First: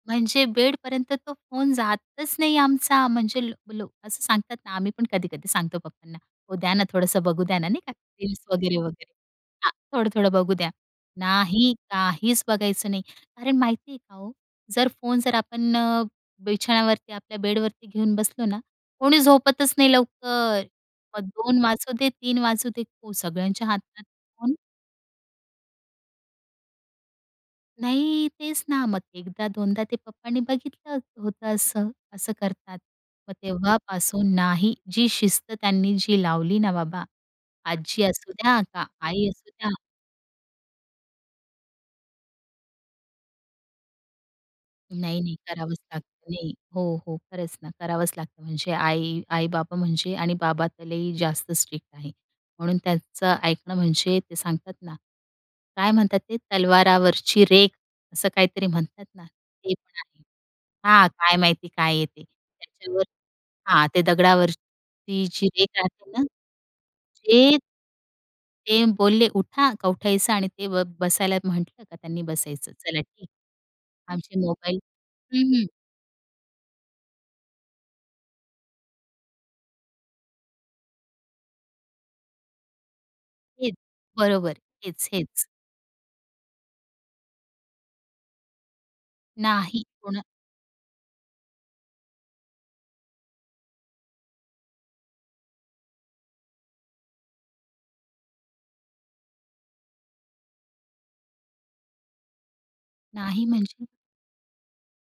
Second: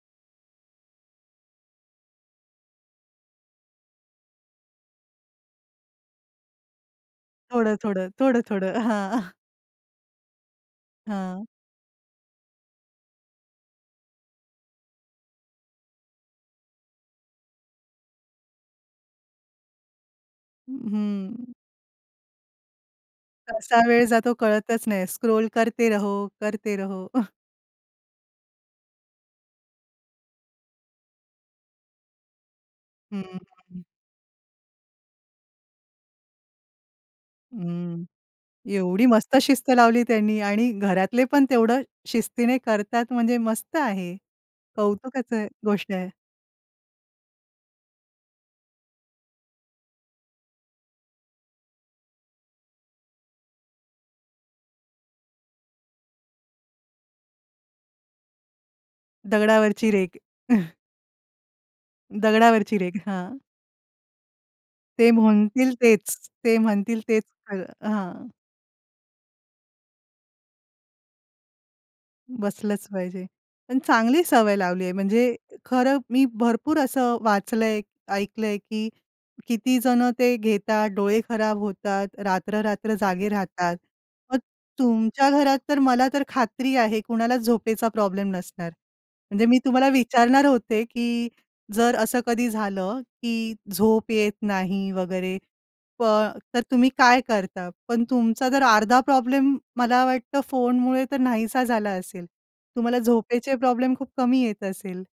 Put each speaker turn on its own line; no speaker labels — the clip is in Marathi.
म्हणजे बेडपर्यंत तो फोन जातच नाही आमचा. म्हणजे लो लोकं असं सांगतात ना, आम्ही पण कधी-कधी सांगतो पप्पांना, "ओ द्या ना, थोडंसं बघू द्या ना,"
थोडं,
नाही का.
थोडं.
रील्स
थोडं, थोडं.
वगैरे, वगैरे.
हां.
हां, थोडं, थोडं बघू द्या.
हां.
नाही, काहीच बघायचं नाही. अरे, माहिती आहे का हो? जर फोन जर आपण बिछाण्यावरती आपल्या बेडवरती घेऊन बसलो ना, कोणी झोपतच नाही लवकर. मग
हं.
2:00 वाजू दे, 3:00 वाजू दे. हो, सगळ्यांच्या
कसा
हातात
वेळ जातो
फोन.
कळतच नाही. स्क्रॉल करते रहो, करते रहो.
नाही, तेच ना. मग एकदा दोनदा ते पप्पांनी बघितलं होतं असं, असं करतात.
हं,
मग
हं.
तेव्हापासून नाही जी शिस्त त्यांनी जी लावली ना बाबा, आजी
हं.
असूद्या का
एवढी
आई
मस्त शिस्त
असूद्या.
लावली त्यांनी आणि घरातले पण तेवढं शिस्तीने करतात म्हणजे मस्त आहे.
नाही, नाही,
कौतुकचं आहे,
करावंच
गोष्ट आहे.
लागतं. नाही. हो, हो. खरंच ना, करावंच लागतं. म्हणजे आई आई-बाबा म्हणजे आणि बाबा तर लई जास्त स्ट्रिक्ट आहे. म्हणून त्याचं ऐकणं म्हणजे ते सांगतात ना, काय म्हणतात ते तलवारावरची रेख असं काहीतरी म्हणतात ना. तेच
दगडावरची रेख.
आहे. हा काय माहिती काय आहे ते.
दगडावरची रेख.
त्याच्यावर
हां.
हां, ते
ते
दगडावरची जी रेख
म्हणतील
राहते
तेच.
ना.
ते म्हणतील तेच
ते
खरं. हां.
ते बोलले उठा, का उठायचं आणि ते ब बसायला म्हटलं का त्यांनी बसायचं.
बसलंच
चला
पाहिजे.
ठीक
पण
आहे.
चांगली
आमचे
सवय
मोबाईल
लावलीये म्हणजे
हं, हं.
खरं मी भरपूर असं वाचलंय, ऐकलंय, की किती जणं ते घेतात, डोळे खराब होतात. रात्र, रात्र जागे
हेच,
राहतात. मग
बरोबर. हेच,
तुमच्या
हेच.
घरात तर मला तर खात्री आहे, कुणालाच झोपेचा प्रॉब्लेम नसणार. म्हणजे मी
नाही,
तुम्हाला
कोणाला
विचारणार होते, की जर असं कधी झालं, की झोप येत नाही वगैरे पण तर तुम्ही काय करता? पण तुमचा जर अर्धा प्रॉब्लेम मला वाटतं फोनमुळे तर नाहीसा झाला असेल. तुम्हाला
नाही,
झोपेचे
म्हणजे
प्रॉब्लेम खूप कमी येत असेल.